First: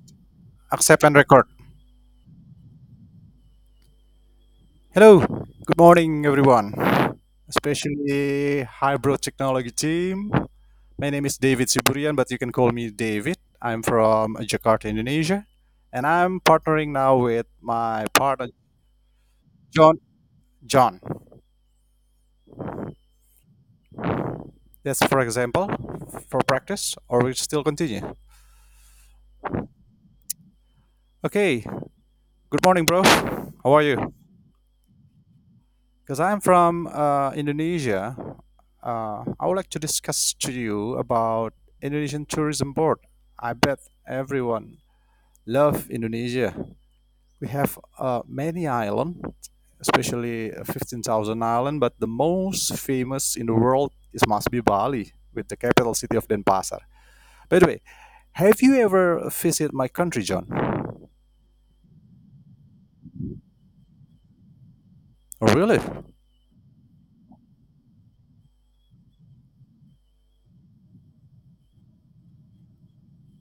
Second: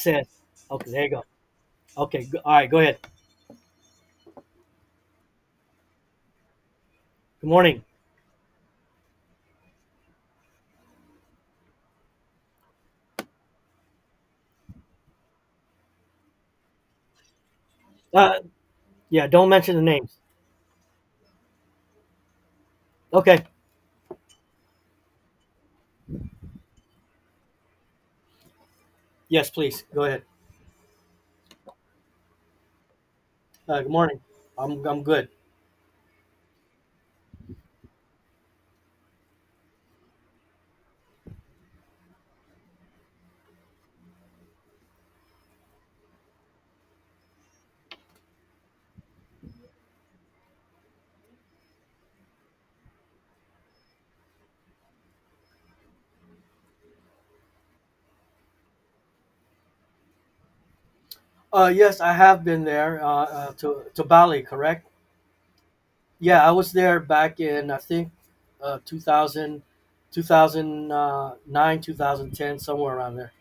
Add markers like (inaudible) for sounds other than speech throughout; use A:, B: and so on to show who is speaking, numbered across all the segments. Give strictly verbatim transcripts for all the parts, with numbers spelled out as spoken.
A: Says. Okay, there
B: Accept
A: you
B: and
A: go.
B: record.
A: Okay, go, all right, go ahead.
B: Hello, good morning, everyone,
A: Good morning.
B: especially Hybrid Technology team. My name is David Siburian, but you can call me David. I'm from Jakarta, Indonesia, and I'm partnering now with my
A: Uh,
B: partner
A: yeah, don't mention the
B: John.
A: names.
B: John,
A: Okay.
B: that's for example, for practice, or we still continue.
A: Yes, please. Go ahead.
B: Okay, good morning, bro. How
A: Uh,
B: are
A: good
B: you?
A: morning. I'm, I'm good.
B: Because I'm from uh, Indonesia, uh, I would like to discuss to you about Indonesian Tourism Board. I bet everyone love Indonesia. We have uh, many islands, especially uh, fifteen thousand island, but the most famous in the world is must be Bali, with the capital city of Denpasar. By the way, have you ever visited my country, John?
A: Uh, yes, I have been there uh, uh, to, to Bali, correct?
B: Oh, really?
A: Yeah, I was there back in, I think, uh, two thousand, two thousand nine, two thousand ten, somewhere around there.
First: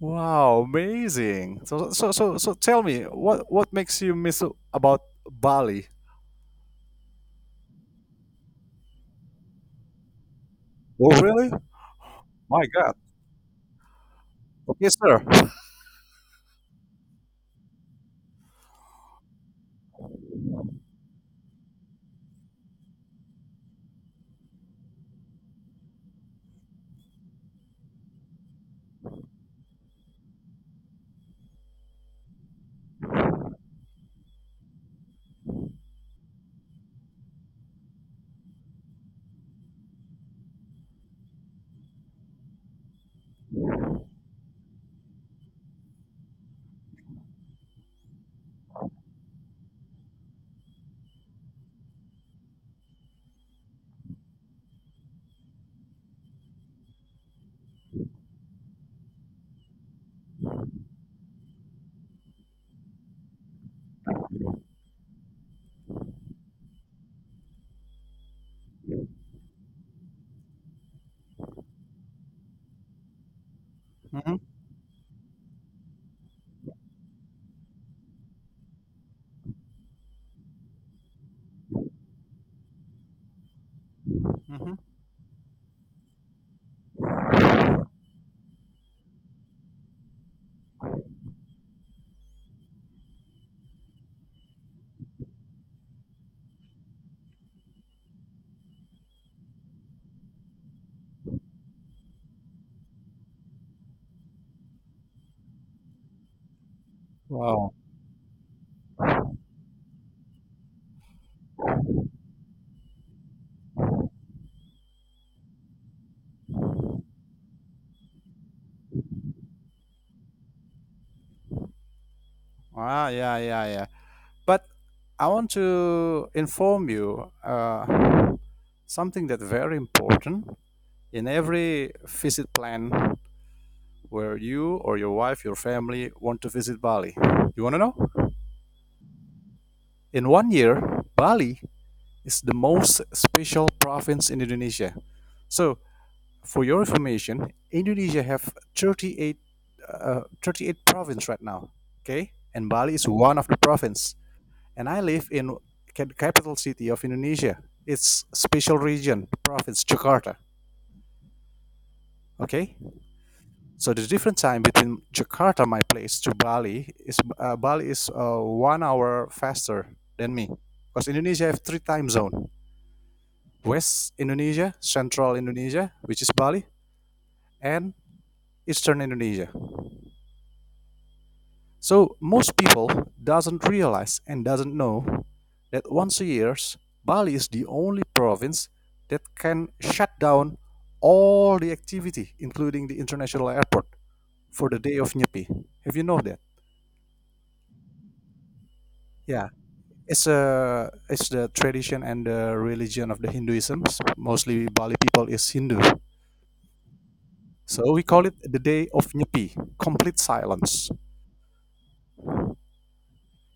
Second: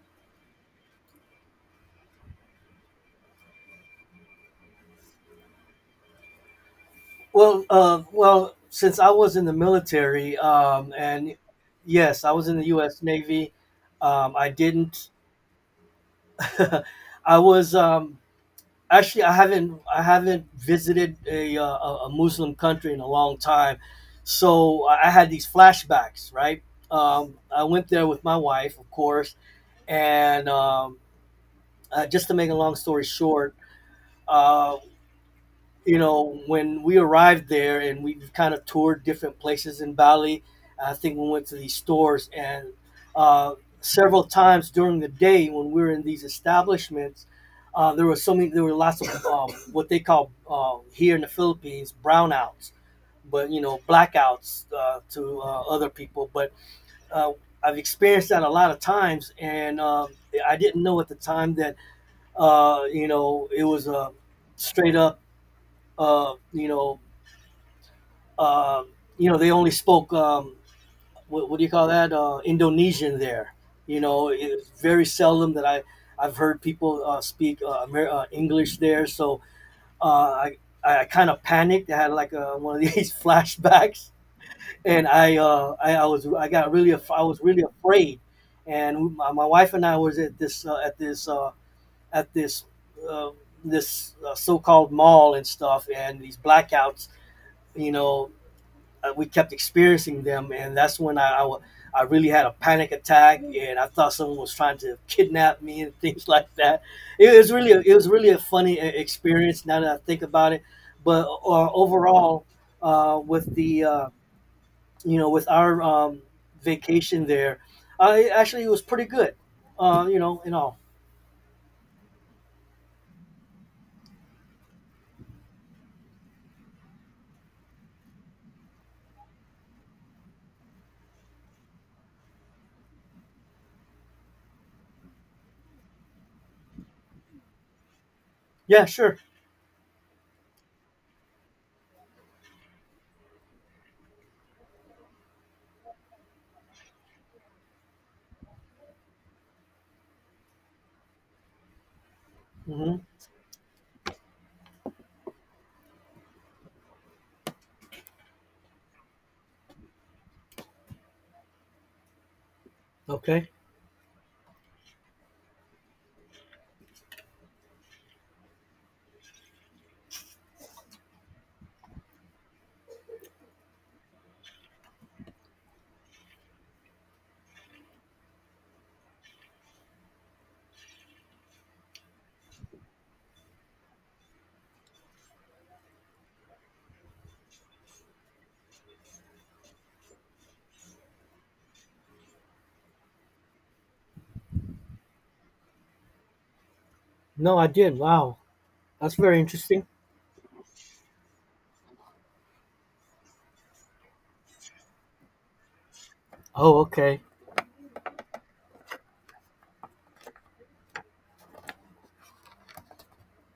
B: Wow, amazing. So so so so tell me, what what makes you miss about Bali?
A: Well, uh, well, since I was in the military, um,
B: Oh,
A: and
B: really?
A: yes, I was in
B: My
A: the
B: God.
A: U S. Navy. Um, I
B: Okay,
A: didn't.
B: sir.
A: (laughs) I was um, actually, I haven't I haven't visited a uh, a a Muslim country in a long time, so I I had these flashbacks. Right, um, I went there with my wife, of course, and um, uh, just to make a long story short, uh, you know, when we arrived there and we kind of toured different places in Bali, I think we went to these stores and uh, several times during the day when we were in these establishments, uh, there were so many, there were lots of uh, what they call uh, here in the Philippines brownouts, but you know, blackouts uh, to uh, other people. But uh, I've experienced that a lot of times, and uh, I didn't know at the time that uh, you know it was a straight up uh, you know um, you know, they only spoke um, what, what do you call that uh, Indonesian there. You know,
B: Mhm,
A: it's very seldom that I I've heard people uh, speak uh, Amer- uh, English there. So uh, I I kind of panicked. I had like uh one of these (laughs) flashbacks,
B: mhm.
A: and I uh, I, I was I got really af- I was really afraid. And my, my wife and I was at this uh, at this uh, at this uh, this uh, so-called mall and stuff, and these blackouts. You know, uh, we kept experiencing them, and that's when I, I, I really had a panic attack, and I thought someone was trying to kidnap me and (laughs) things like that. It was really
B: Wow.
A: it was really a funny e- experience now that I think about it. But uh, overall, uh, with the uh, you know with our um, vacation there, I actually it was pretty good. Uh, you know, in all.
B: Ah, yeah, yeah, yeah. But I want to inform you uh, something that's very important in every visit plan where you or your wife, your family want to visit Bali. You want to know?
A: Yeah, sure.
B: In one year, Bali is the most special province in Indonesia. So, for your information, Indonesia have thirty-eight, uh, thirty-eight province right now. Okay, and
A: Hmm.
B: Bali is one of the province. And I live in ca- capital city of Indonesia. It's special region province Jakarta. Okay,
A: Okay.
B: so the different time between Jakarta, my place, to Bali is uh, Bali is uh, one hour faster than me, because Indonesia have three time zone: West Indonesia, Central Indonesia, which is Bali, and Eastern Indonesia. So most people doesn't realize and doesn't know that once a year, Bali is the only province that can shut down all the activity, including the international airport, for the day of Nyepi. Have you know that?
A: No, I did. Wow, that's very
B: Yeah,
A: interesting.
B: it's a it's the tradition and the religion of the Hinduism. Mostly Bali people is Hindu,
A: Oh, okay.
B: so we call it the day of Nyepi, complete silence.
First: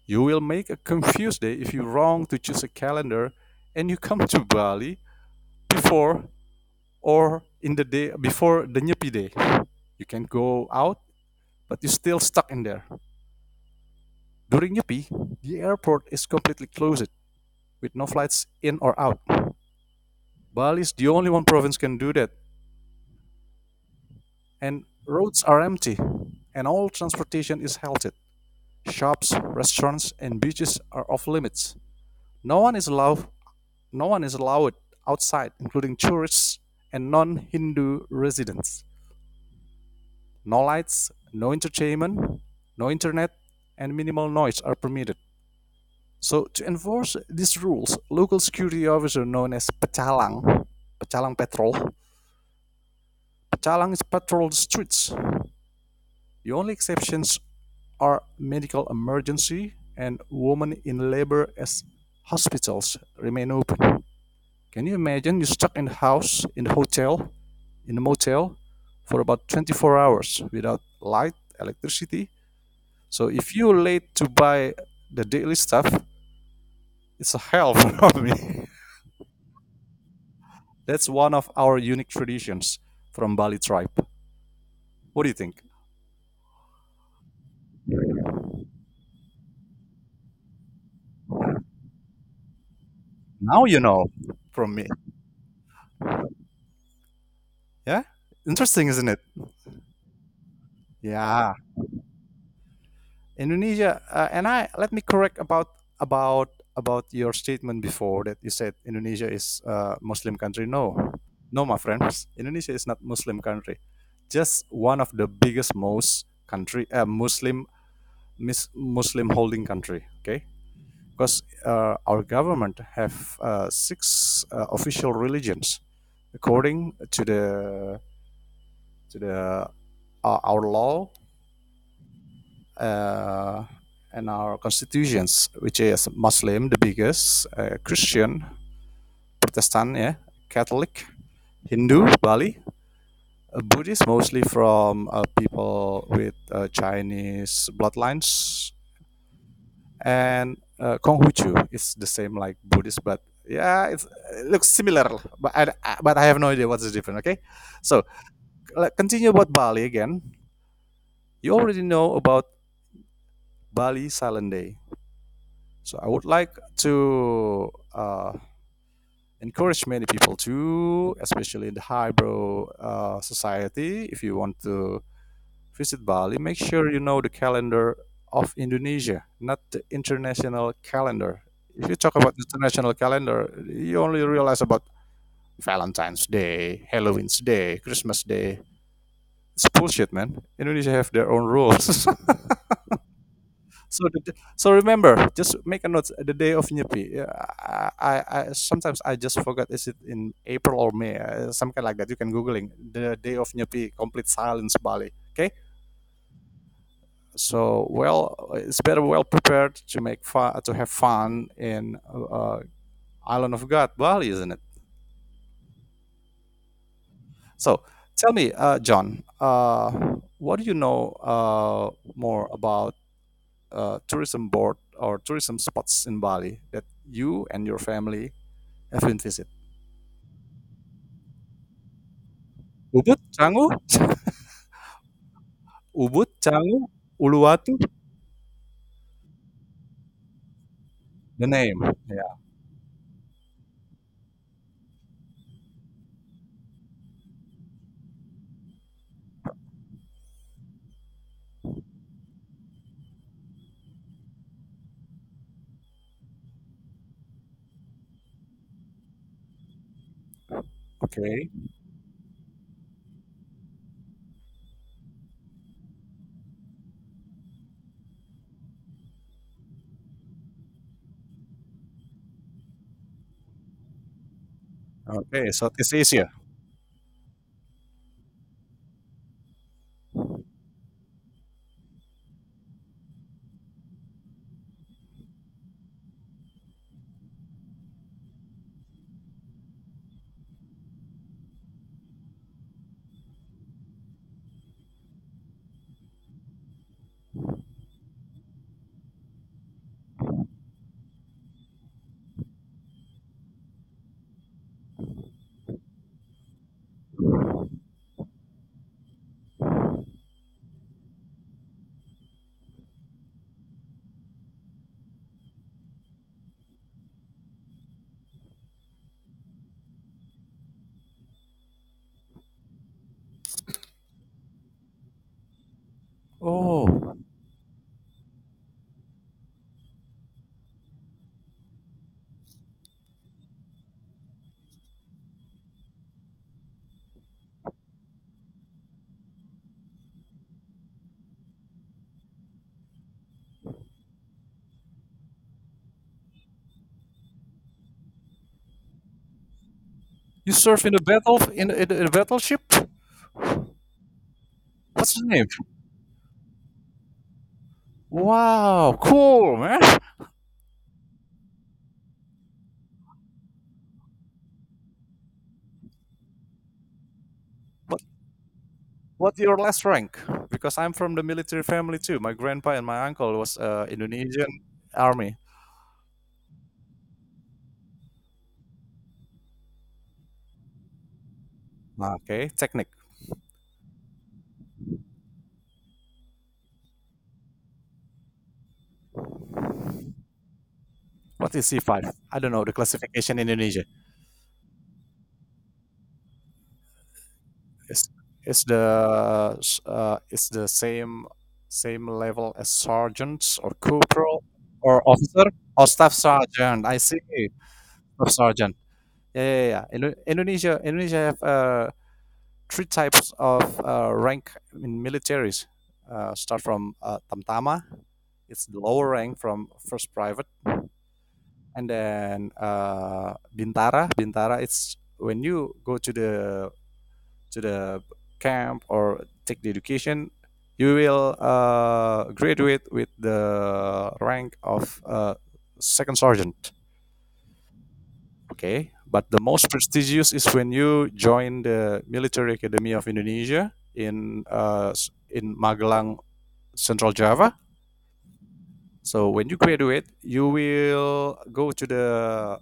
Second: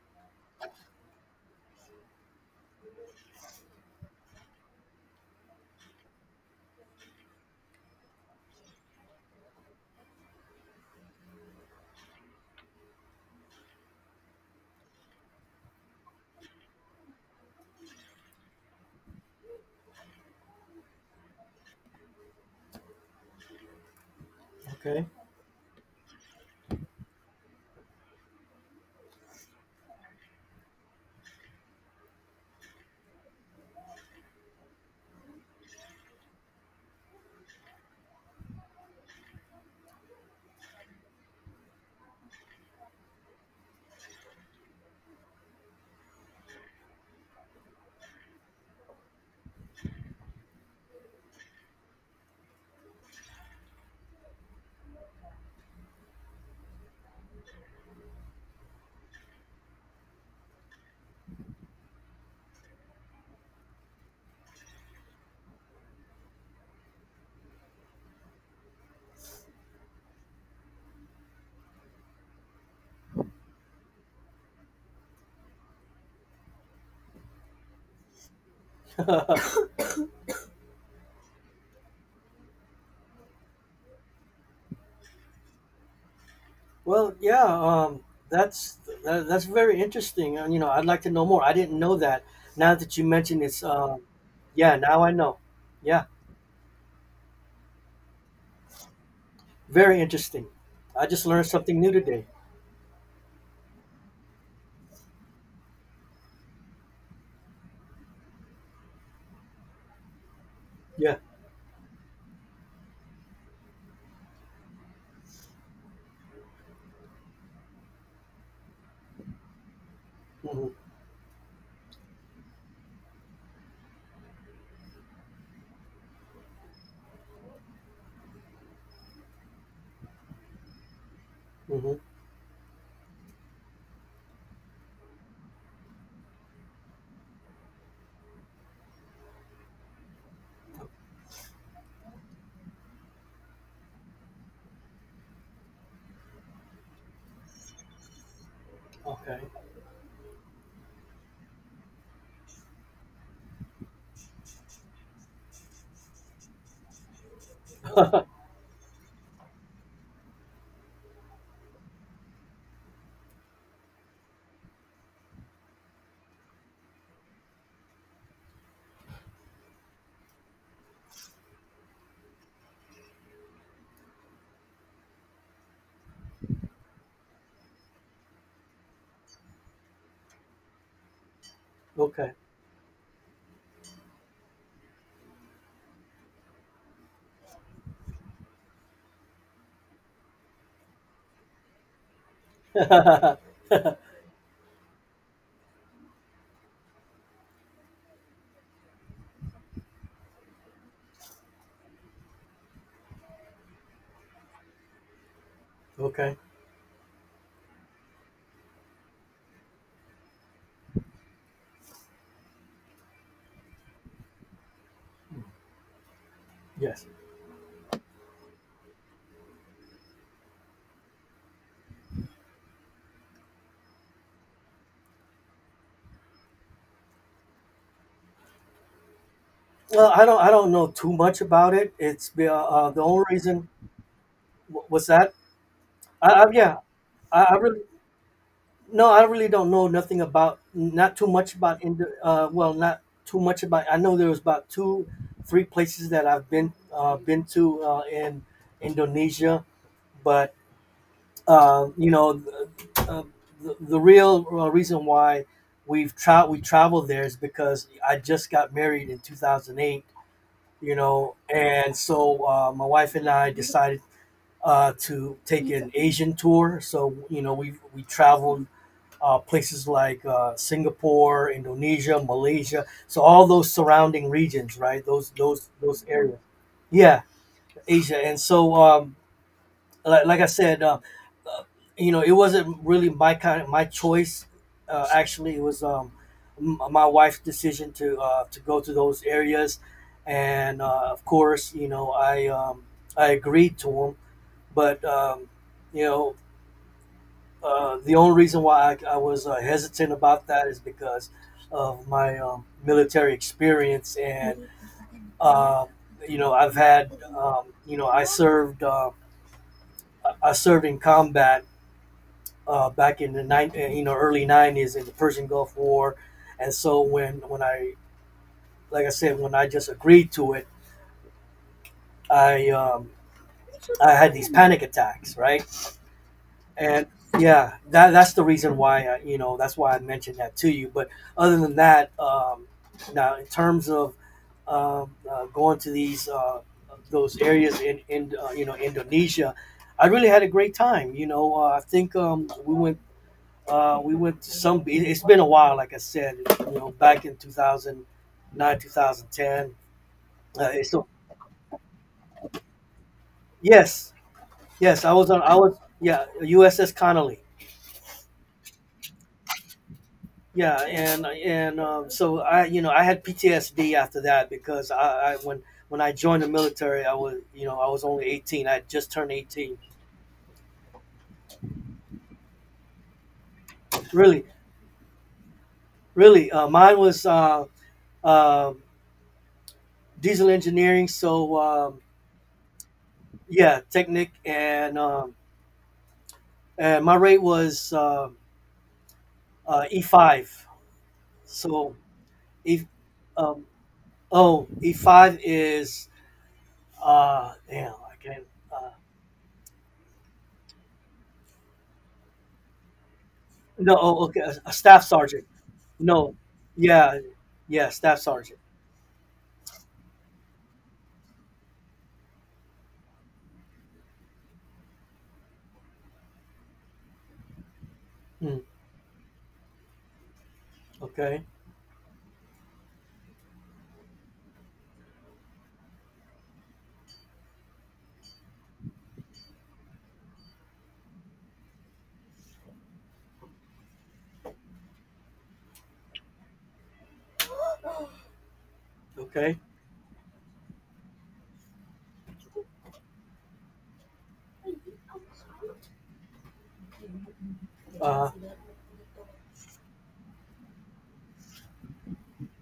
B: You will make a confused day if you wrong to choose a calendar and you come to Bali before or in the day before the Nyepi day. You can go out, but you're still stuck in there. During Nyepi, the airport is completely closed with no flights in or out. Bali is the only one province can do that, and
A: Okay.
B: roads are empty, and all transportation is halted. Shops, restaurants, and beaches are off limits. No one is allowed. No one is allowed outside, including tourists and non-Hindu residents. No lights, no entertainment, no internet, and minimal noise are permitted. So to enforce these rules, local security officer known as Pecalang, Pecalang Patrol, Pecalang is patrol the streets. The only exceptions are medical emergency and women in labor as hospitals remain open. Can you imagine you're stuck in the house, in the hotel, in the motel for about twenty-four hours without light, electricity. So if you're late to buy the daily stuff, it's a hell for me.
A: (laughs)
B: (laughs) That's one of our unique traditions from Bali tribe. What do you think?
A: Well, yeah, um, that's that, that's very interesting. And, you know, I'd like to know more. I didn't know that. Now that you mentioned it's,
B: Now you
A: um,
B: know from
A: Yeah,
B: me.
A: now I know. Yeah,
B: Yeah? Interesting, isn't it?
A: very interesting. I just learned
B: Yeah.
A: something new today.
B: Indonesia uh, and I let me correct about about about your statement before that you said Indonesia is a Muslim country. No.
A: Yeah.
B: No, my friends. Indonesia is not Muslim country. Just one of the biggest most country uh, Muslim mis- Muslim holding country. Okay,
A: Hmm.
B: because uh, our government have uh, six uh, official religions according to the to the uh, our law
A: Hmm.
B: uh, and our constitutions, which is Muslim the biggest, uh, Christian, Protestant, yeah, Catholic, Hindu, Bali, uh, Buddhist mostly from uh, people with uh, Chinese bloodlines
A: Okay.
B: and uh, Konghucu is the same like Buddhist, but yeah, it's, it looks similar. But I, but I have no idea what's the difference. Okay, so
A: (laughs)
B: like, continue about Bali again. You already know about Bali Silent Day, so I would like to uh, encourage many people to, especially in the highbrow uh, society, if you want to visit Bali, make sure you know the calendar of Indonesia, not the international calendar. If you talk
A: Okay.
B: about international calendar, you only realize about Valentine's Day, Halloween's Day, Christmas Day. It's bullshit, man. Indonesia have their own rules. (laughs) so,
A: (laughs)
B: the, so remember, just make a note. The day of Nyepi. Yeah, I, I, I sometimes I just forgot. Is it in April or May? Uh, Some kind like that. You can googling the day of Nyepi. Complete silence, Bali. Okay.
A: Okay.
B: So, well, it's better well prepared to make fun to have fun in uh, island of God Bali, isn't it?
A: Yes.
B: So, tell me, uh, John, uh, what do you know uh, more about uh, tourism board or tourism spots in Bali that you and your family have been visit?
A: Well, I don't. I don't know too much about it. It's be- uh, uh, the
B: Ubud,
A: only
B: Canggu.
A: reason. wh- What's that?
B: (laughs)
A: I,
B: Ubud,
A: I, yeah.
B: Canggu,
A: I, I
B: Uluwatu.
A: really. No, I really don't know nothing about, not too
B: The
A: much
B: name,
A: about, Indo-
B: yeah.
A: uh, well, not too much about. I know there was about two, three places that I've been uh, been to uh, in Indonesia, but uh, you know, the, uh, the, the real uh, reason why we've tra- we traveled there is because I just got married in two thousand eight, you know,
B: Okay.
A: and so uh, my wife and I decided uh, to take an Asian tour. So you know, we we traveled uh, places like uh, Singapore, Indonesia, Malaysia. So all those surrounding regions, right? Those
B: Okay.
A: those
B: Southeast
A: those
B: Asia.
A: areas. Yeah, Asia. And so, um, like, like I said, uh, you know, it wasn't really my kind of my choice. Uh, actually, it was um, m- my wife's decision to uh, to go to those areas, and uh, of course, you know, I um, I agreed to them, but um, you know, Uh, the only reason why I, I was uh, hesitant about that is because of my um, military experience, and uh, you know, I've had, um, you know, I served, uh, I served in combat uh, back in the nine, uh, you know, early nineties in the Persian Gulf War, and so when when I, like I said, when I just agreed to it, I um, I had these panic attacks, right? And
B: Oh,
A: yeah, that that's the reason why I, you know that's why I mentioned that to you. But other than that, um, now in terms of um, uh, going to these uh, those areas in in uh, you know Indonesia, I really had a great time. You know, uh, I think um, we went uh, we went to some. it- It's been a while, like I said, you know, back in two thousand nine, two thousand ten.
B: you
A: Uh,
B: serve in the
A: so
B: battle in in the battleship?
A: yes, yes, I
B: What's the
A: was on.
B: name?
A: I was yeah, U S S Connolly.
B: Wow, cool, man.
A: Yeah, and and um, so I, you know, I had P T S D after that because I, I when when I joined the military, I was, you know, I was
B: What
A: only eighteen. I had just turned
B: what your
A: eighteen.
B: last rank? Because I'm from the military family too. My grandpa and my uncle was uh,
A: Really,
B: Indonesian army.
A: really, uh, mine was uh, uh, diesel engineering. So um,
B: Ah, okay, technic.
A: yeah, technic, and um, and my rate was uh, uh, E five.
B: What is
A: So
B: C five? I don't know the
A: E,
B: classification in
A: um,
B: Indonesia.
A: oh E five is uh, damn,
B: It's
A: I can't.
B: it's
A: Uh,
B: the s- uh, it's the same same level as sergeant or
A: no, oh, okay,
B: corporal
A: a, a
B: or
A: staff sergeant.
B: officer or staff
A: No.
B: sergeant. I
A: Yeah.
B: see.
A: Yes, staff
B: Staff
A: sergeant.
B: sergeant. Yeah, yeah, yeah. Indo- Indonesia Indonesia have uh, three types of uh, rank in militaries. Uh, start from uh, tamtama,
A: Mm,
B: it's the lower rank from first private,
A: okay.
B: and then uh, bintara. Bintara, it's when you go to the to the camp or take the education, you will uh, graduate with the rank of uh, second sergeant. Okay, but the
A: Okay.
B: most prestigious is when you join the Military Academy of Indonesia in uh, in Magelang, Central Java.
A: Uh,
B: So when you graduate, you will go to the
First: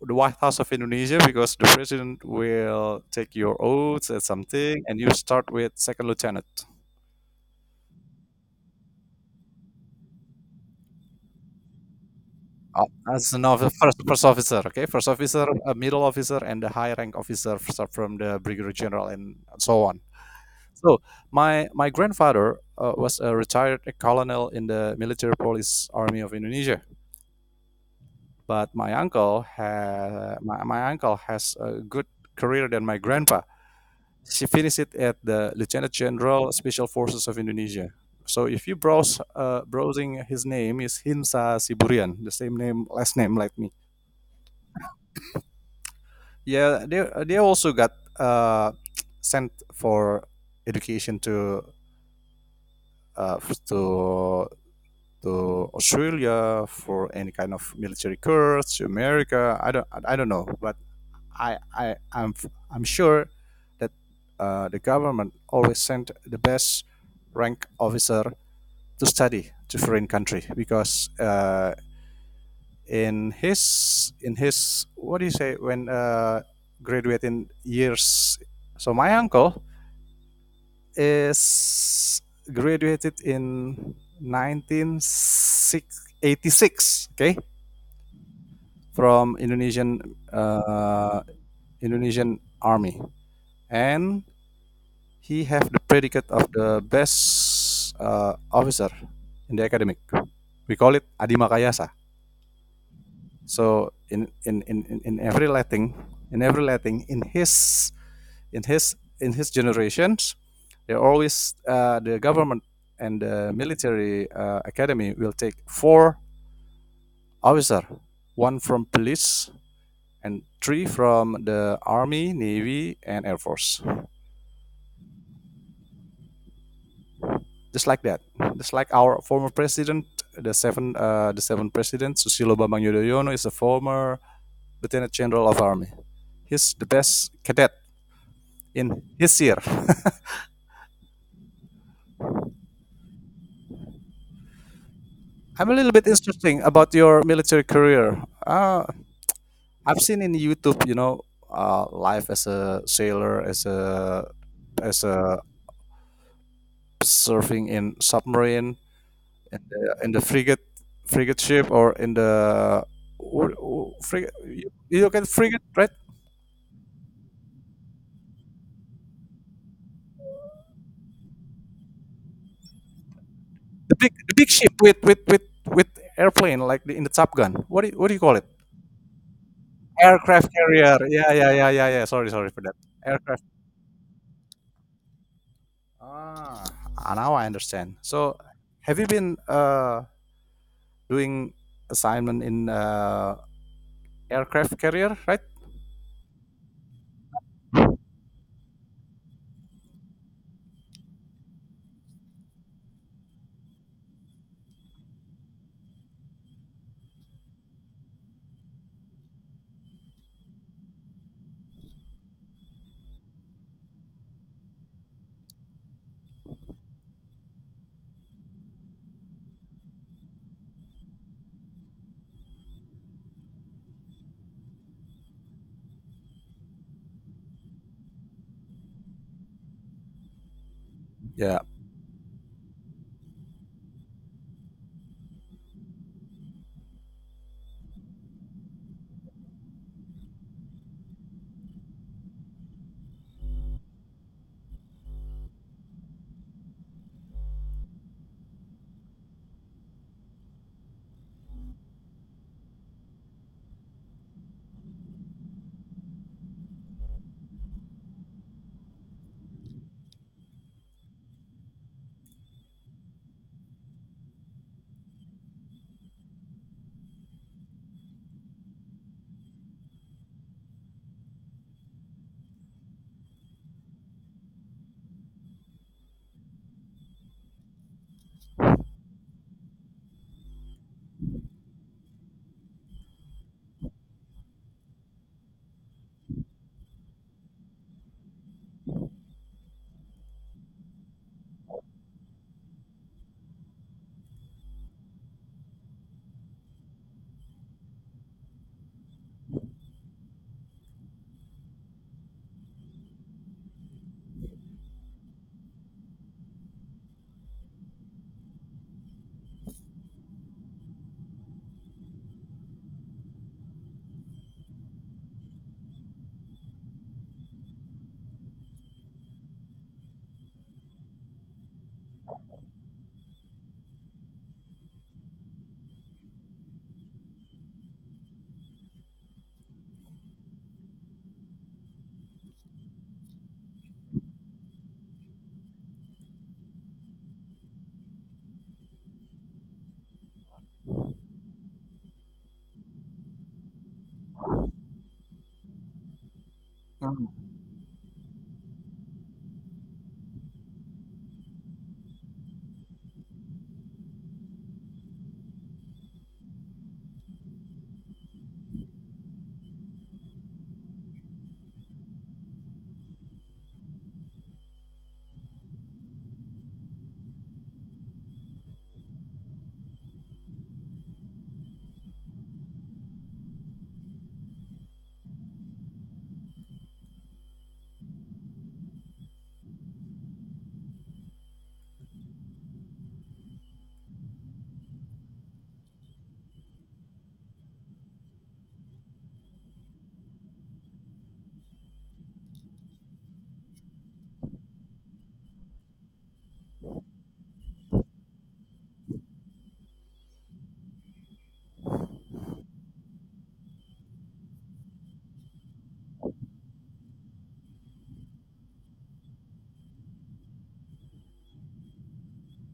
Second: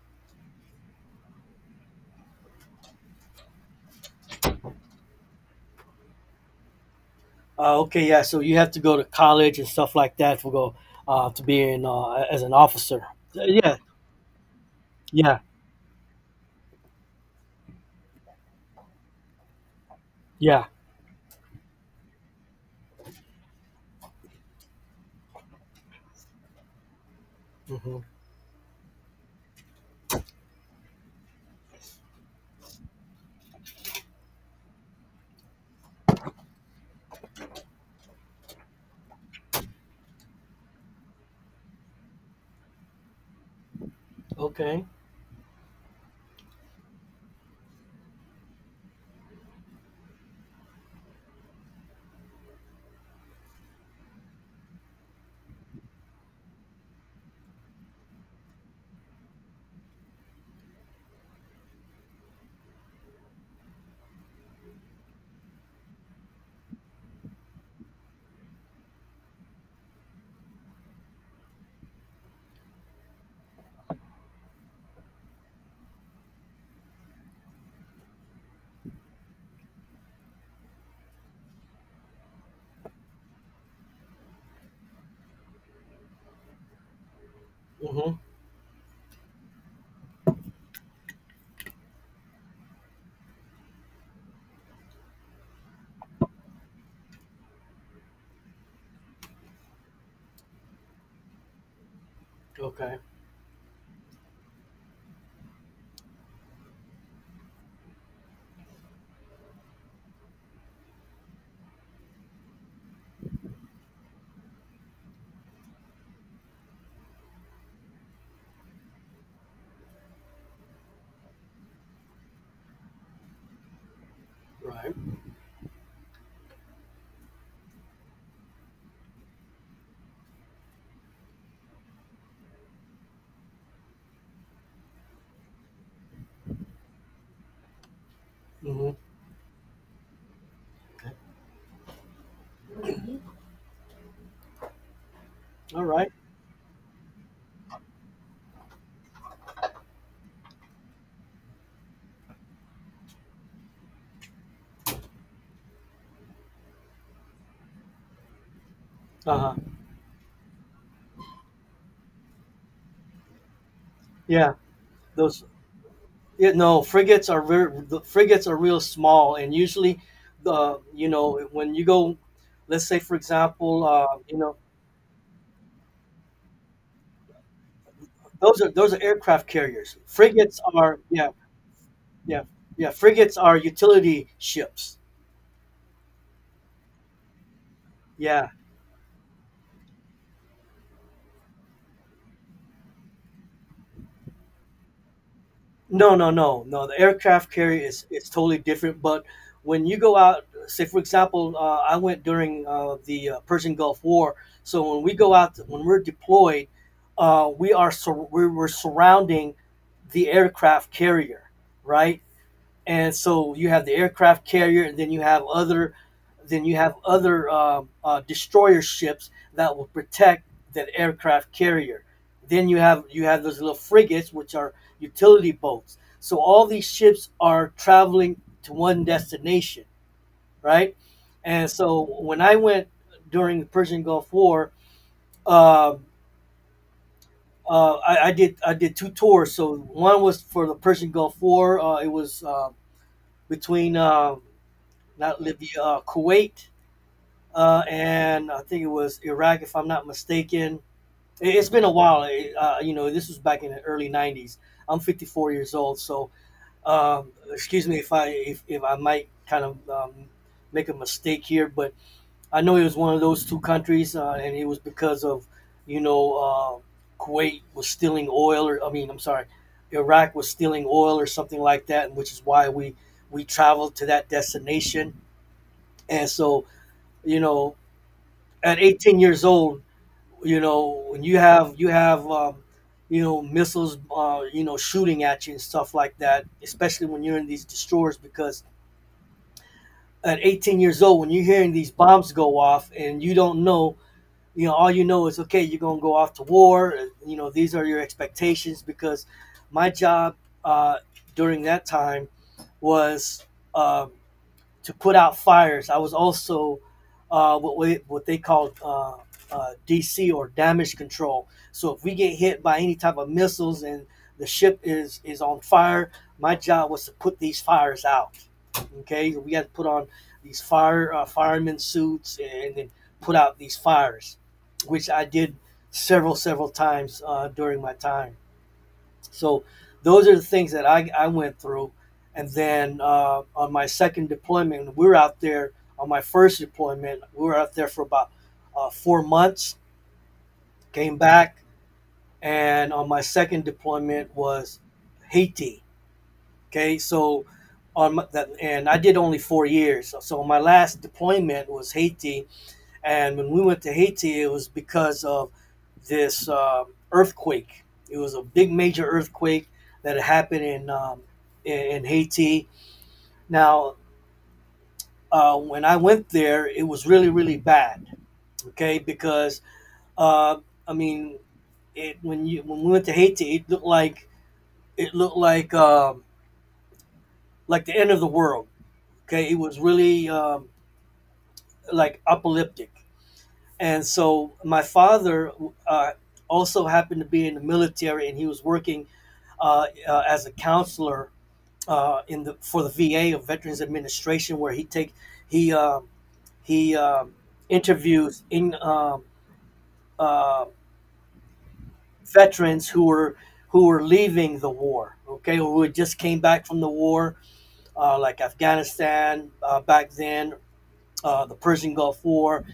B: the White House of Indonesia because the president will take your oaths and something, and you start with second lieutenant.
A: uh, okay. Yeah. So you have to go to college and stuff like that to go uh, to be in uh, as an
B: Uh,
A: officer.
B: as
A: Uh,
B: an officer,
A: Yeah.
B: first, first officer, okay, first
A: Yeah.
B: officer, a middle officer, and a high rank officer f- from the brigadier general, and so on.
A: Yeah.
B: So my my grandfather uh, was a retired colonel in the military police army of Indonesia,
A: Hmm.
B: but my uncle ha- my, my uncle has a good career than my grandpa. She finished it at the lieutenant general special forces of Indonesia. So if you browse uh, browsing his name is Hinsa Siburian, the same name last name like me.
A: Okay.
B: Yeah, they they also got uh (tsk) sent for education to uh f- to to Australia for any kind of military course to America. I don't I don't know, but I I I'm f- I'm sure that uh, the government always sent the best rank officer to study to foreign country because uh, in his in his what do you say when uh, graduating years. So my uncle is graduated in nineteen eighty-six. Okay,
A: Hmm.
B: from Indonesian uh, Indonesian army, and he have the predicate of the best uh, officer in the academic. We call it Adimakayasa.
A: Okay.
B: So in in, in, in every letting, in every letting, in his in his in his generations, they always uh, the government and the military uh, academy will take four officer, one from police and three from the army, navy, and air force.
A: Right.
B: Just like that, just like our former president, the seven uh, the seven president Susilo Bambang Yudhoyono is a former lieutenant general of army. He's the best cadet
A: Hmm.
B: in his year. (laughs)
A: Okay.
B: I'm a
A: All
B: little bit
A: right.
B: interesting about your military career. Uh, I've seen in YouTube, you know, uh, life as a sailor, as a as a surfing in submarine,
A: Uh huh.
B: in the, in the frigate frigate ship, or in the or- or frigate.
A: Yeah.
B: You, you look at
A: Those.
B: frigate, right?
A: Yeah, no, frigates are very, the frigates are real small, and usually, the you know when you go, let's say for example,
B: The
A: uh,
B: big the
A: you
B: big
A: know,
B: ship with with with with airplane like the, in the Top Gun. What do you, what do you call it?
A: those are those are aircraft carriers.
B: Aircraft
A: Frigates
B: carrier.
A: are yeah
B: Yeah, yeah, yeah, yeah, yeah. Sorry,
A: yeah
B: sorry for that.
A: yeah. Frigates
B: Aircraft.
A: are utility ships.
B: Ah, ah, now I understand. So,
A: Yeah.
B: have you been uh, doing assignment in uh, aircraft carrier, right?
A: No no no no. The aircraft carrier is it's totally different. But when you go out, say for example, uh, I went during uh, the uh, Persian Gulf War. So when we go out, when we're deployed, uh, we are sur- we we're surrounding the aircraft carrier, right? And so you have the aircraft carrier, and then you have other, then you have other um uh, destroyer ships that will protect that aircraft carrier. Then you have you have those little frigates, which are utility boats. So all these ships are traveling to one destination, right?
B: Yeah.
A: And so when I went during the Persian Gulf War, um uh, I, I did I did two tours. So one was for the Persian Gulf War. Uh, it was uh, between uh, not Libya, uh, Kuwait, uh, and I think it was Iraq, if I'm not mistaken. It, has been a while. It, uh, you know, this was back in the early nineties. I'm fifty-four years old, so um, excuse me if I if, if I might kind of um, make a mistake here, but I know it was one of those two countries, uh, and it was because of you know uh, Kuwait was stealing oil, or I mean, I'm sorry, Iraq was stealing oil or something like that, which is why we we traveled to that destination, and so you know at eighteen years old you know when you have you have um, you know missiles uh, you know shooting at you and stuff like that, especially when you're in these destroyers because at eighteen years old when you're hearing these bombs go off and you don't know you know all you know is okay you're going to go off to war, and you know these are your expectations because my job uh, during that time was uh, to put out fires. I was also uh, what we, what they called uh, uh, D C or damage control. So if we get hit by any type of missiles and the ship is is on fire, my job was to put these fires out. Okay, we had to put on these fire uh, fireman suits and then put out these fires, which I did several several times uh, during my time. So those are the things that I, I went through. And then uh, on my second deployment, we were out there on my first deployment, we were out there for about uh, four months, came back. And on my second deployment was Haiti. Okay. So
B: Mm.
A: on my, that, and I did only four years. So my last deployment was Haiti, and when we went to Haiti, it was because of this um earthquake. It was a big major earthquake that happened in um, in, in Haiti. Now, uh, when I went there, it was really really bad. Okay, because uh, I mean, it, when you when we went to Haiti, it looked like it looked like um, like the end of the world. Okay, it was really um, like apocalyptic. And so my father uh, also happened to be in the military, and he was working uh, uh, as a counselor uh, in the for the V A of Veterans Administration, where he take he um he um interviews in um uh, veterans who were who were leaving the war, okay, who had just came back from the war, uh, like Afghanistan uh, back then, uh, the Persian Gulf War.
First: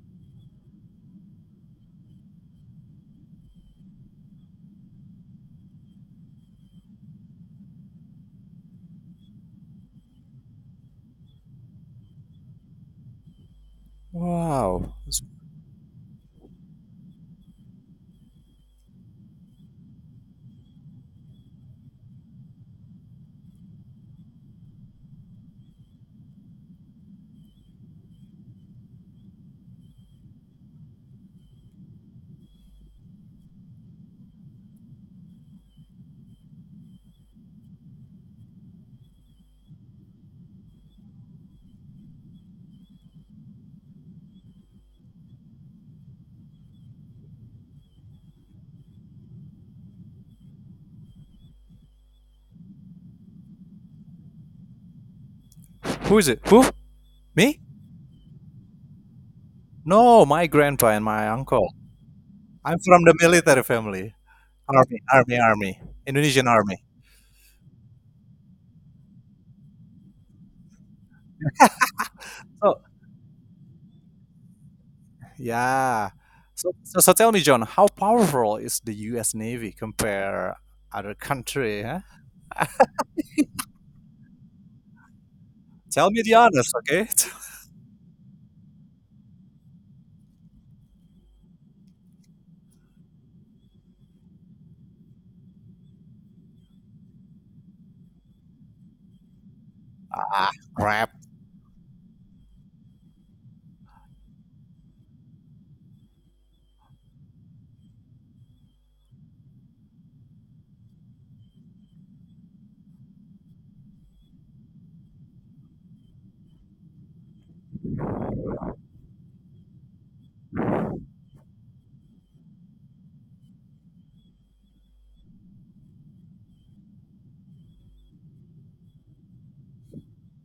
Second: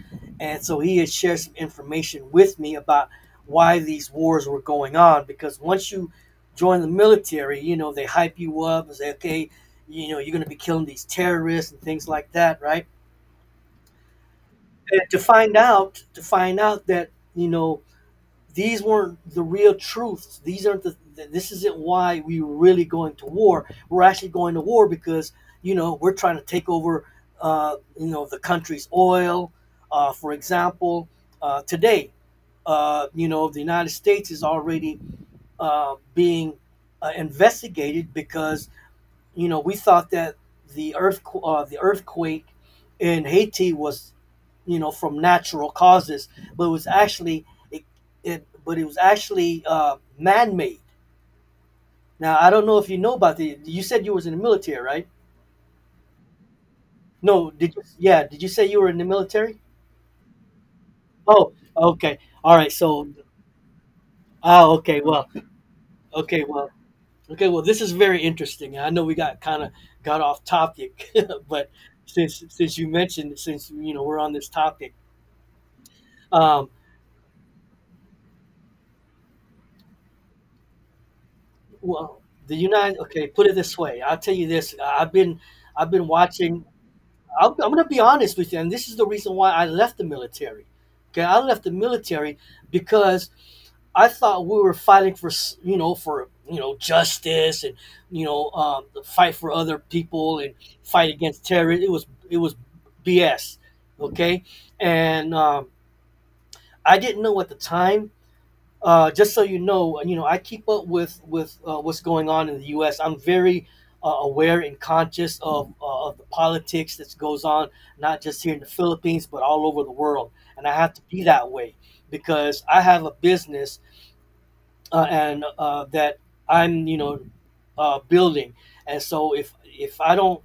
A: And so he had shared some information with me about why these wars were going on. Because once you join the military, you know, they hype you up and say, okay, you know, you're going to be killing these terrorists and things like that, right?
B: Wow.
A: And to
B: S-
A: find out, to find out that, you know, these weren't the real truths. These aren't the. This isn't why we were really going to war. We're actually going to war because you know we're trying to take over, uh, you know, the country's oil. Uh, for example, uh, today, uh, you know, the United States is already uh, being uh, investigated because you know we thought that the earth uh, the earthquake in Haiti was, you know, from natural causes, but it was actually it, it but it was actually uh, man-made. Now I don't know if you know about the. You said you was in the military, right?
B: Who is it? Who?
A: No,
B: Me?
A: did you? Yeah, did you say you were in the military?
B: No, my grandpa and my
A: Oh,
B: uncle.
A: okay, all right.
B: I'm from
A: So,
B: the military family.
A: ah,
B: Army,
A: okay, well,
B: army, army.
A: okay,
B: Indonesian
A: well,
B: army.
A: okay, well, this is very interesting. I know we got kind of got off topic, (laughs) but since since
B: So,
A: you mentioned since you know we're on this topic,
B: yeah.
A: um,
B: So, so, so tell me, John, how powerful is the U S. Navy compare other country? Huh?
A: well, the
B: (laughs)
A: United. Okay, put it this way. I'll tell you this. I've been I've been
B: Tell me the
A: watching
B: honest, okay?
A: I'm, I'm going to be honest with you, and this is the reason why I left the military. Okay, I left the military because I thought we were fighting for, you know for you know justice, and you know um, the fight for other
B: (laughs)
A: people,
B: Ah,
A: and
B: crap.
A: fight against terror. It was it was B S. Okay, and um, I didn't know at the time. Uh, just so you know, uh, you know, I keep up with with uh, what's going on in the U S. I'm very uh, aware and conscious of uh, of the politics that goes on, not just here in the Philippines, but all over the world. And I have to be that way because I have a business, uh, and uh, that I'm, you know, uh, building. And so if if I don't,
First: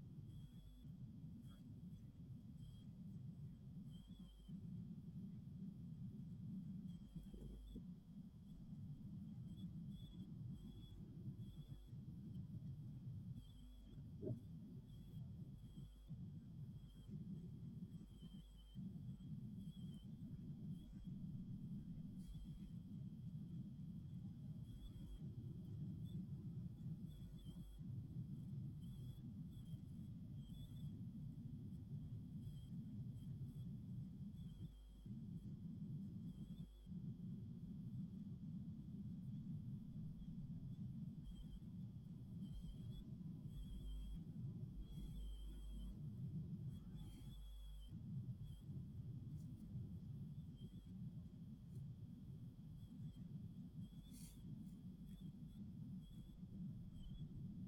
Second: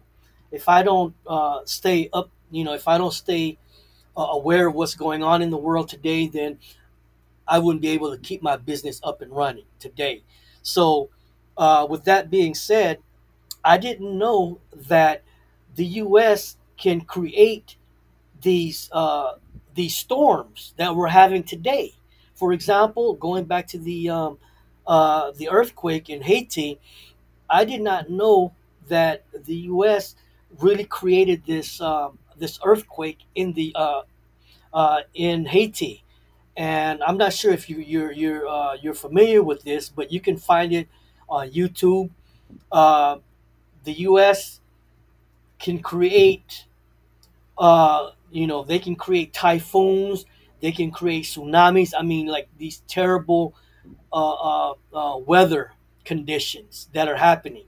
A: if I don't uh, stay up, you know, if I don't stay uh, aware of what's going on in the world today, then I wouldn't be able to keep my business up and running today. So, uh, with that being said, I didn't know that the U S can create these uh, these storms that we're having today. For example, going back to the um, uh, the earthquake in Haiti, I did not know that the U S really created this um, this earthquake in the uh, uh, in Haiti, and I'm not sure if you you're you're uh, you're familiar with this, but you can find it on YouTube. Uh, the U S can create, uh, you know, they can create typhoons, they can create tsunamis. I mean, like these terrible, uh, uh, uh, weather conditions that are happening.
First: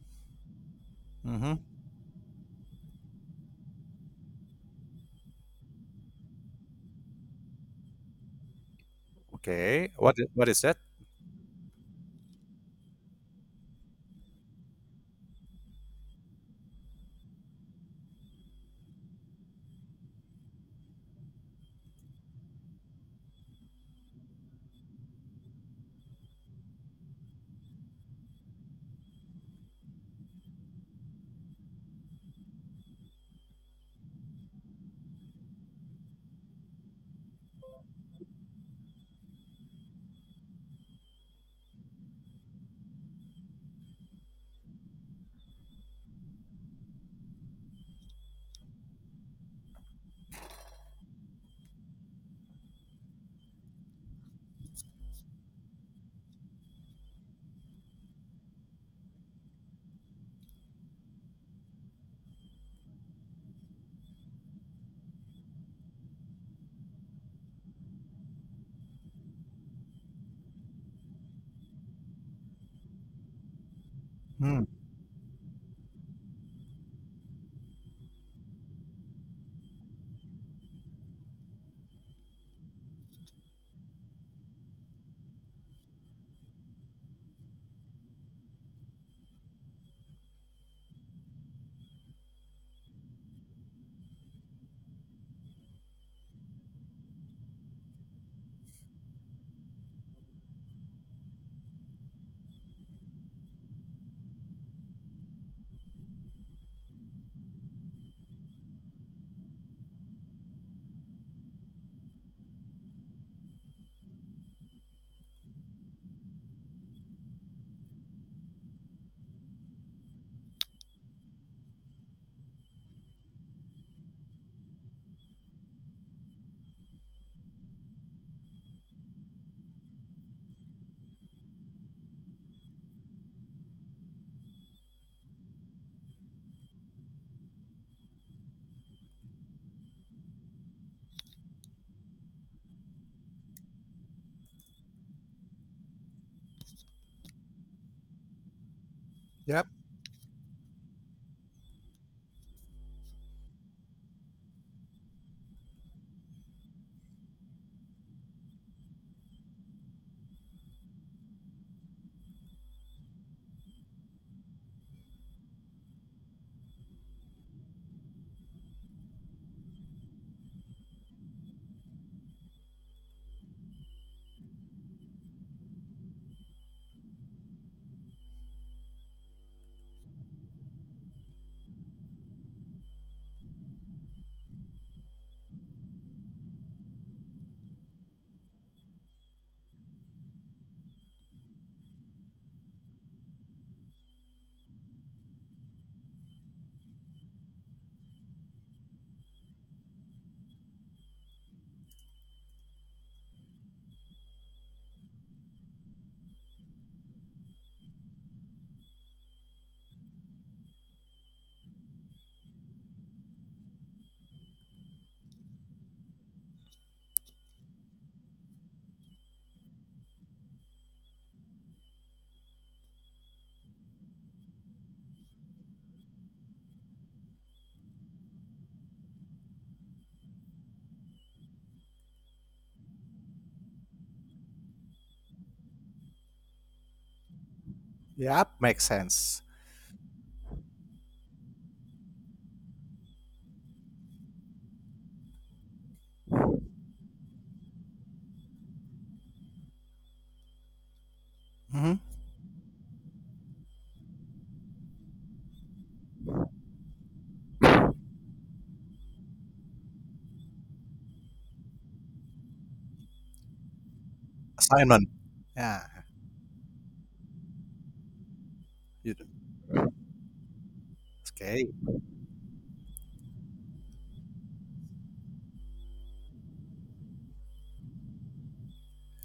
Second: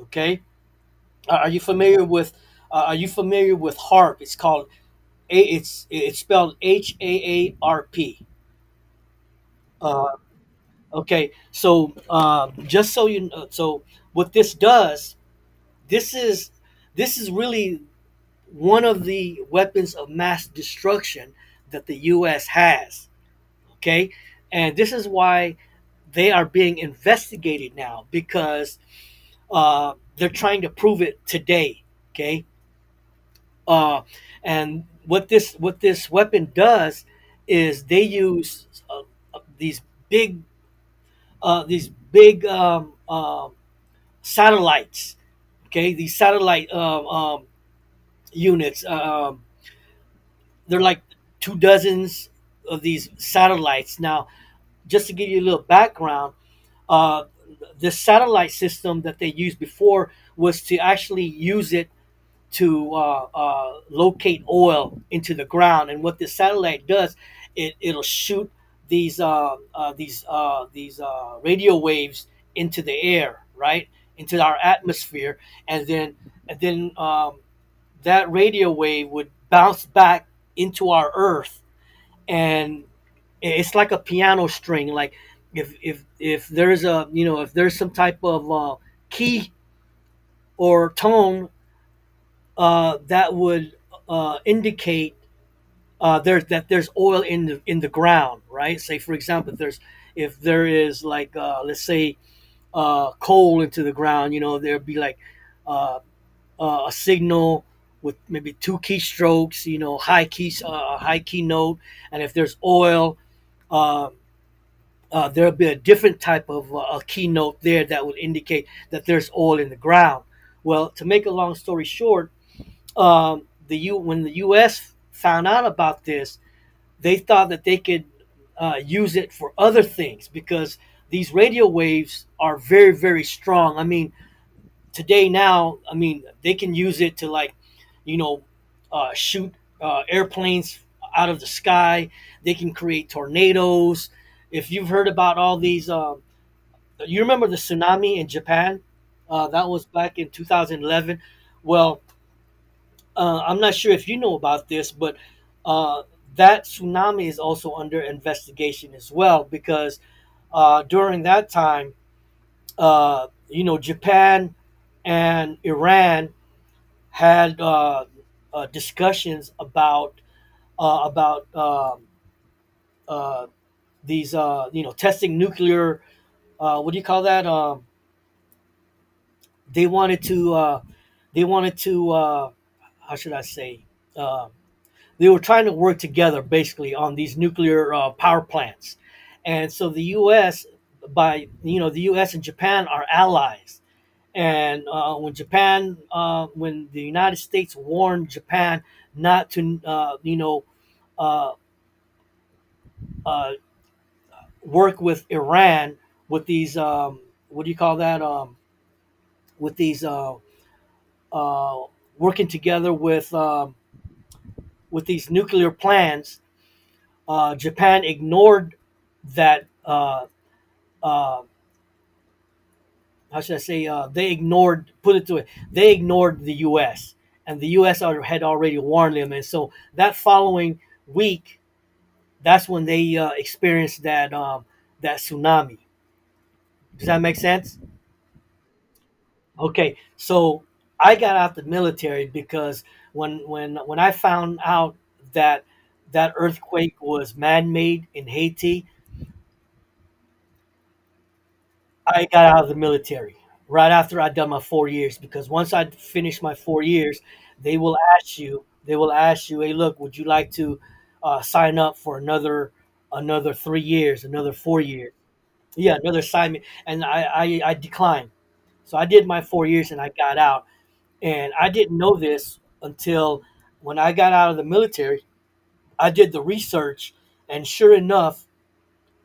A: Okay, are are
B: Hmm.
A: you familiar with? Uh, are you familiar with HARP? It's called. A, it's it's spelled H A A R P.
B: Okay.
A: Uh,
B: What i- What is that?
A: Okay, so um, just so you know, so what this does, this is this is really one of the weapons of mass destruction that the U S has. Okay, and this is why they are being investigated now because uh, they're trying to prove it today. Okay, uh, and what this what this weapon does is they use uh, uh, these big, uh, these big um, um, satellites. Okay, these satellite, um, um, units. Uh, um, they're like two dozens of these satellites. Now, just to give you a little background, uh, the satellite system that they used before was to actually use it to uh, uh, locate oil into the ground. And what this satellite does, it, it'll shoot these uh, uh, these uh, these uh, radio waves into the air, right, into our
B: Hmm.
A: atmosphere, and then and then um, that radio wave would bounce back into our Earth, and it's like a piano string. Like if if if there's a, you know if there's some type of uh, key or tone uh, that would uh, indicate, uh, there, that there's oil in the in the ground, right? Say, for example, if there's if there is, like, uh, let's say, uh, coal into the ground. You know, there'd be like, uh, uh, a signal with maybe two keystrokes, you know, high keys, a uh, high key note, and if there's oil. Uh, uh, There'll be a different type of uh, a key note there that would indicate that there's oil in the ground. Well, to make a long story short, um, the U when the U S found out about this, they thought that they could uh, use it for other things, because these radio waves are very, very strong. I mean, today, now, I mean, they can use it to, like, you know, uh, shoot uh, airplanes out of the sky. They can create tornadoes. If you've heard about all these, uh, you remember the tsunami in Japan? Uh,
B: Yep.
A: that was back in two thousand eleven. Well, uh, I'm not sure if you know about this, but uh, that tsunami is also under investigation as well, because uh, during that time, uh, you know, Japan and Iran had uh, uh, discussions about, uh, about um, uh, these, uh, you know, testing nuclear. Uh, what do you call that? Um, they wanted to. Uh, they wanted to. Uh, how should I say? Um they were trying to work together basically on these nuclear uh, power plants, and so the U S, by you know, the U S and Japan are allies, and uh, when Japan uh, when the United States warned Japan not to, uh, you know uh, uh, work with Iran, with these um, what do you call that? Um, with these uh, uh, working together with, um, with these nuclear plans. uh, Japan ignored that, uh, uh, how should I say? Uh, they ignored put it to it. They ignored the U S, and the U S had already warned them, and so that following week, that's when they uh, experienced that, um, that tsunami. Does that make sense?
B: Yep. Makes sense.
A: Okay, so I got out the military because when when when I found out that that earthquake was man-made in Haiti,
B: Hmm.
A: I got out of the military right after I done my four years, because once I finish my four years, they will ask you. They will ask you, "Hey, look, would you like to uh, sign up for another another three years, another four
B: Assignment.
A: years?
B: Yeah.
A: Yeah, another assignment." And I, I I declined. So I
B: You,
A: did my four years and I got out. And
B: okay.
A: I didn't know this until when I got out of the military. I did the research, and sure enough,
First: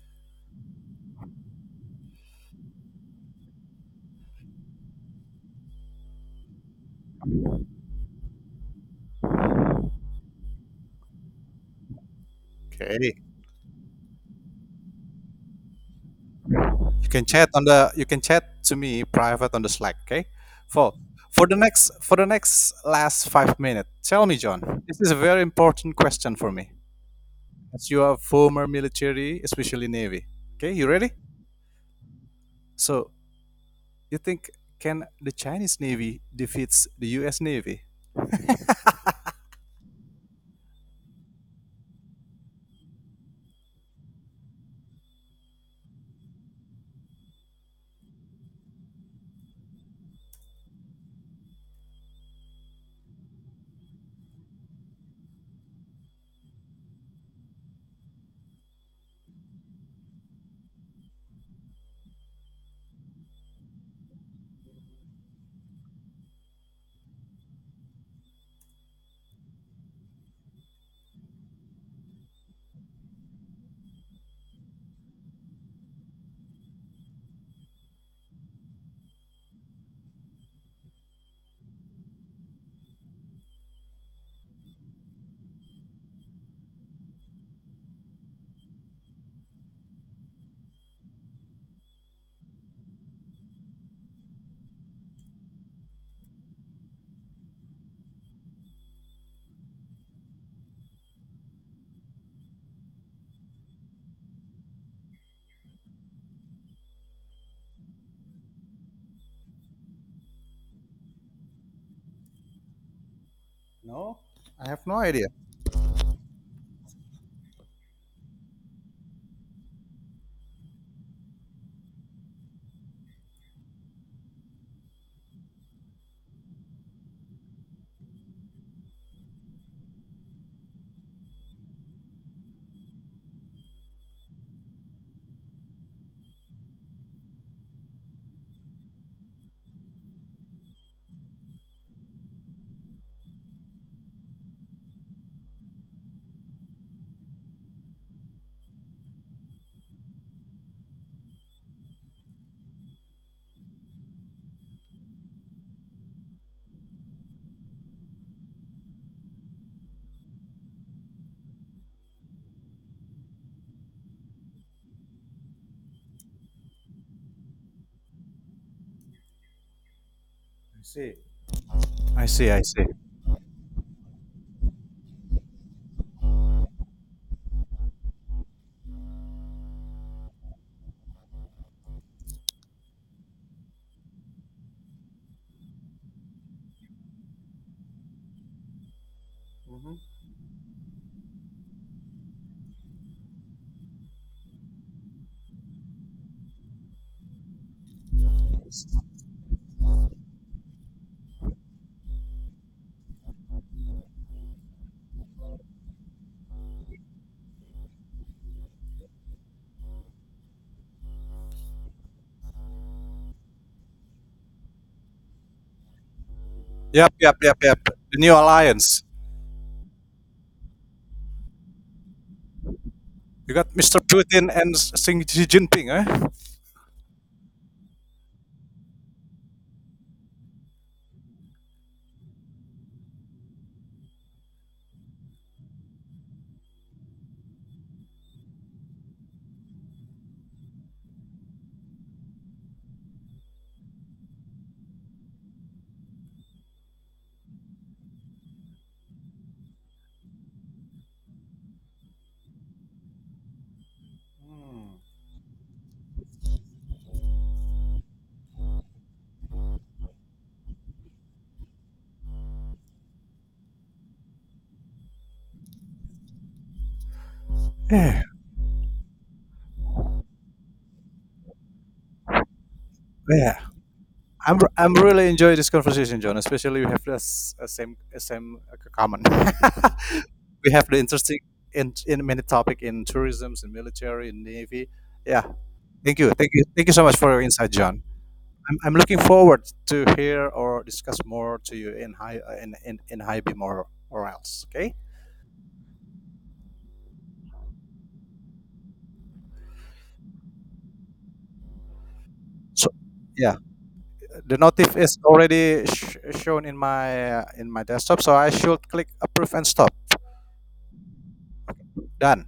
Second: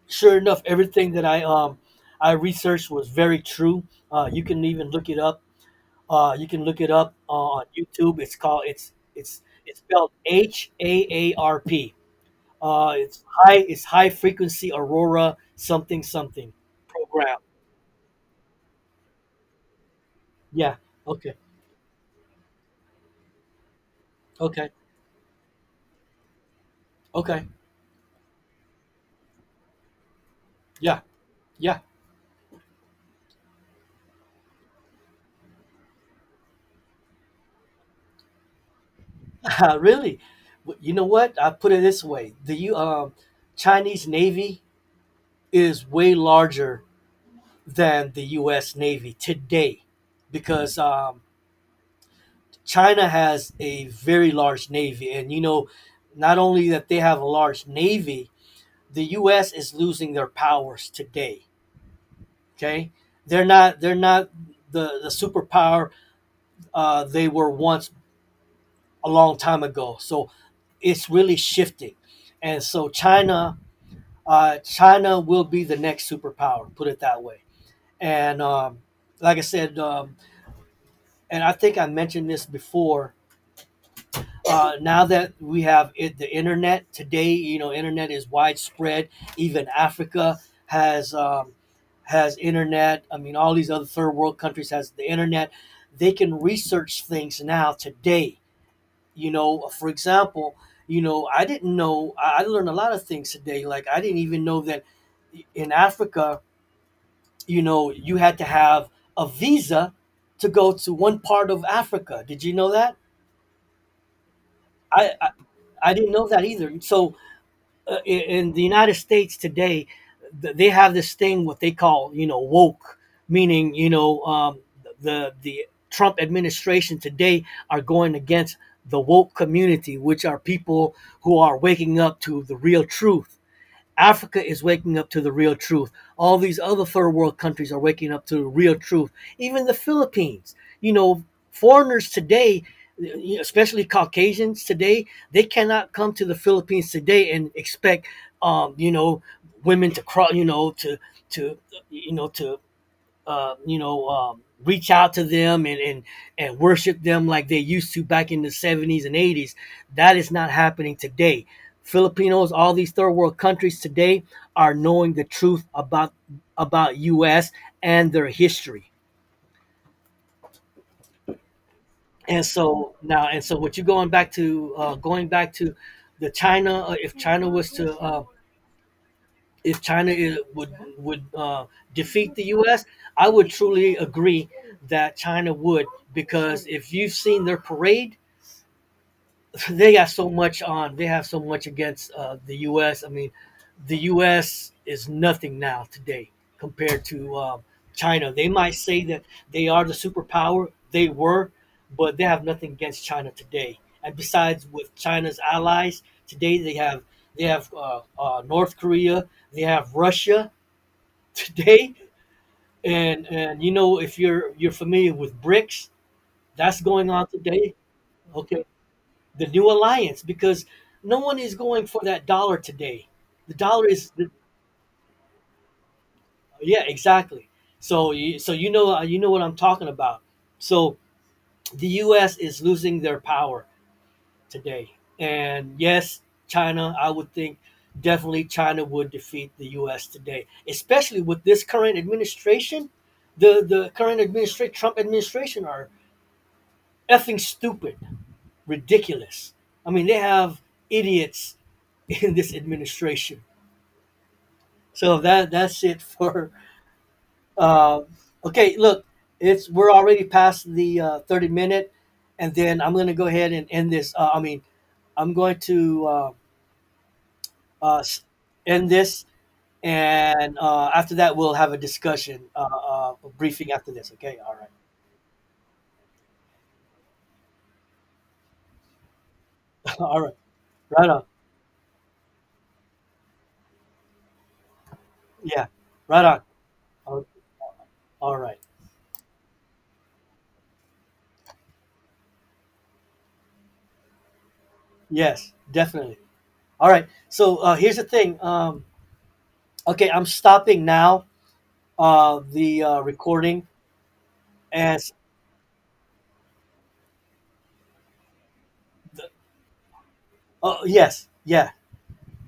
A: sure enough, everything that I um I researched was very true. Uh, you can even look it up. Uh, you can look it up uh, on YouTube. It's called it's it's it's spelled H A A R P. Uh,
B: Okay.
A: it's high it's high frequency aurora, something, something
B: You can
A: program.
B: chat on the. You can chat to me private on the Slack. Okay.
A: Yeah.
B: For
A: Okay.
B: for the next for the next last five minutes. Tell me,
A: Okay.
B: John. This is a very important question for me.
A: Okay.
B: As you are former military, especially Navy. Okay, you
A: Yeah.
B: ready?
A: Yeah.
B: So you think can the Chinese Navy defeats the U S. Navy?
A: (laughs) Really. W- You know what? I put it this way: the U- um, Chinese Navy is way larger than the U S. Navy today, because um, China has a very large navy, and, you know, not only that they have a large navy, the U S is losing their powers today. Okay, they're not they're not the the superpower uh, they were once a long time ago. So it's really shifting, and so China uh, China will be the next superpower. Put it that way. And, um, like I said, um, and I think I mentioned this before. Uh, now that we have it, the internet today, you know, internet is widespread. Even Africa has um, has internet. I mean, all these other third world countries has the internet. They can research things now today. You know, for example, you know, I didn't know. I I learned a lot of things today. Like, I didn't even know that in Africa, you know, you had to have a visa to go to one part of Africa. Did you know that?
B: No, I have no
A: I,
B: idea.
A: I I didn't know that either. So, uh, in, in the United States today, th- they have this thing what they call, you know, woke, meaning, you know um, the the Trump administration today are going against the woke community, which are people who are waking up to the real truth. Africa is waking up to the real truth. All these other third world countries are waking up to the real truth. Even the Philippines. You know, foreigners today, especially Caucasians today, they cannot come to the Philippines today and expect, um, you know, women to crawl, you know, to to you know to uh, you know, um, reach out to them, and, and and worship them like they used to back in the seventies and eighties. That is not happening today. Filipinos, all these third world countries today are knowing the truth about about U S and their history.
B: I see. I
A: And
B: see. I see.
A: so now, and so, what you're going back to, uh, going back to the China. Uh, if China was to, uh, if China is, would would uh, defeat the U S, I would truly agree that China would, because if you've seen their parade, (laughs) they
B: Mhm.
A: got so much on. They have so much against uh, the U S. I mean, the U S is nothing now today compared to, um, China. They might say that they are the superpower. They were, but they have nothing against China today. And besides, with China's allies today, they have they have uh, uh, North Korea, they have Russia today, and and you know, if you're you're familiar with BRICS that's going
B: Yep,
A: on
B: yep, yep,
A: today.
B: yep. The new
A: Okay,
B: alliance.
A: the new alliance, because no one is going for that dollar today.
B: You
A: The
B: got
A: dollar
B: Mister
A: is the...
B: Putin and Xi Jinping, eh?
A: Yeah, exactly. So you- so you know, uh, you know what I'm talking about. So the U S is losing their power today, and yes, China, I would think, definitely China would defeat the U S today, especially with this current administration. The the current administration, Trump administration, are effing stupid, ridiculous. I mean, they have idiots (laughs) in this administration.
B: Hmm.
A: So that that's it for. Uh, okay, look, it's we're already past the uh, thirty minute, and then I'm going to go ahead and end this. Uh, I mean, I'm going to uh, uh,
B: Yeah,
A: end this, and uh, after that we'll have a discussion, uh, uh, a
B: yeah.
A: briefing after this. Okay, all
B: I'm
A: right.
B: I'm really enjoy this conversation, John. Especially we have this uh, same uh, same uh, common.
A: (laughs) All right.
B: (laughs) We have the
A: Right on.
B: interesting in in many topic in tourism, in military, in navy. Yeah,
A: Yeah,
B: thank
A: right
B: you,
A: on.
B: thank you, thank you so much for your insight, John.
A: All right.
B: I'm, I'm looking forward to hear or discuss more to you in high uh, in in in high beam or or else. Okay.
A: Yes, definitely. All right. So, uh, here's the thing. Um, okay, I'm stopping now uh, the
B: So,
A: uh,
B: yeah,
A: recording.
B: the notif
A: As
B: is already sh- shown in my uh, in my desktop, so I should click approve and stop.
A: Oh yes, yeah,
B: Done.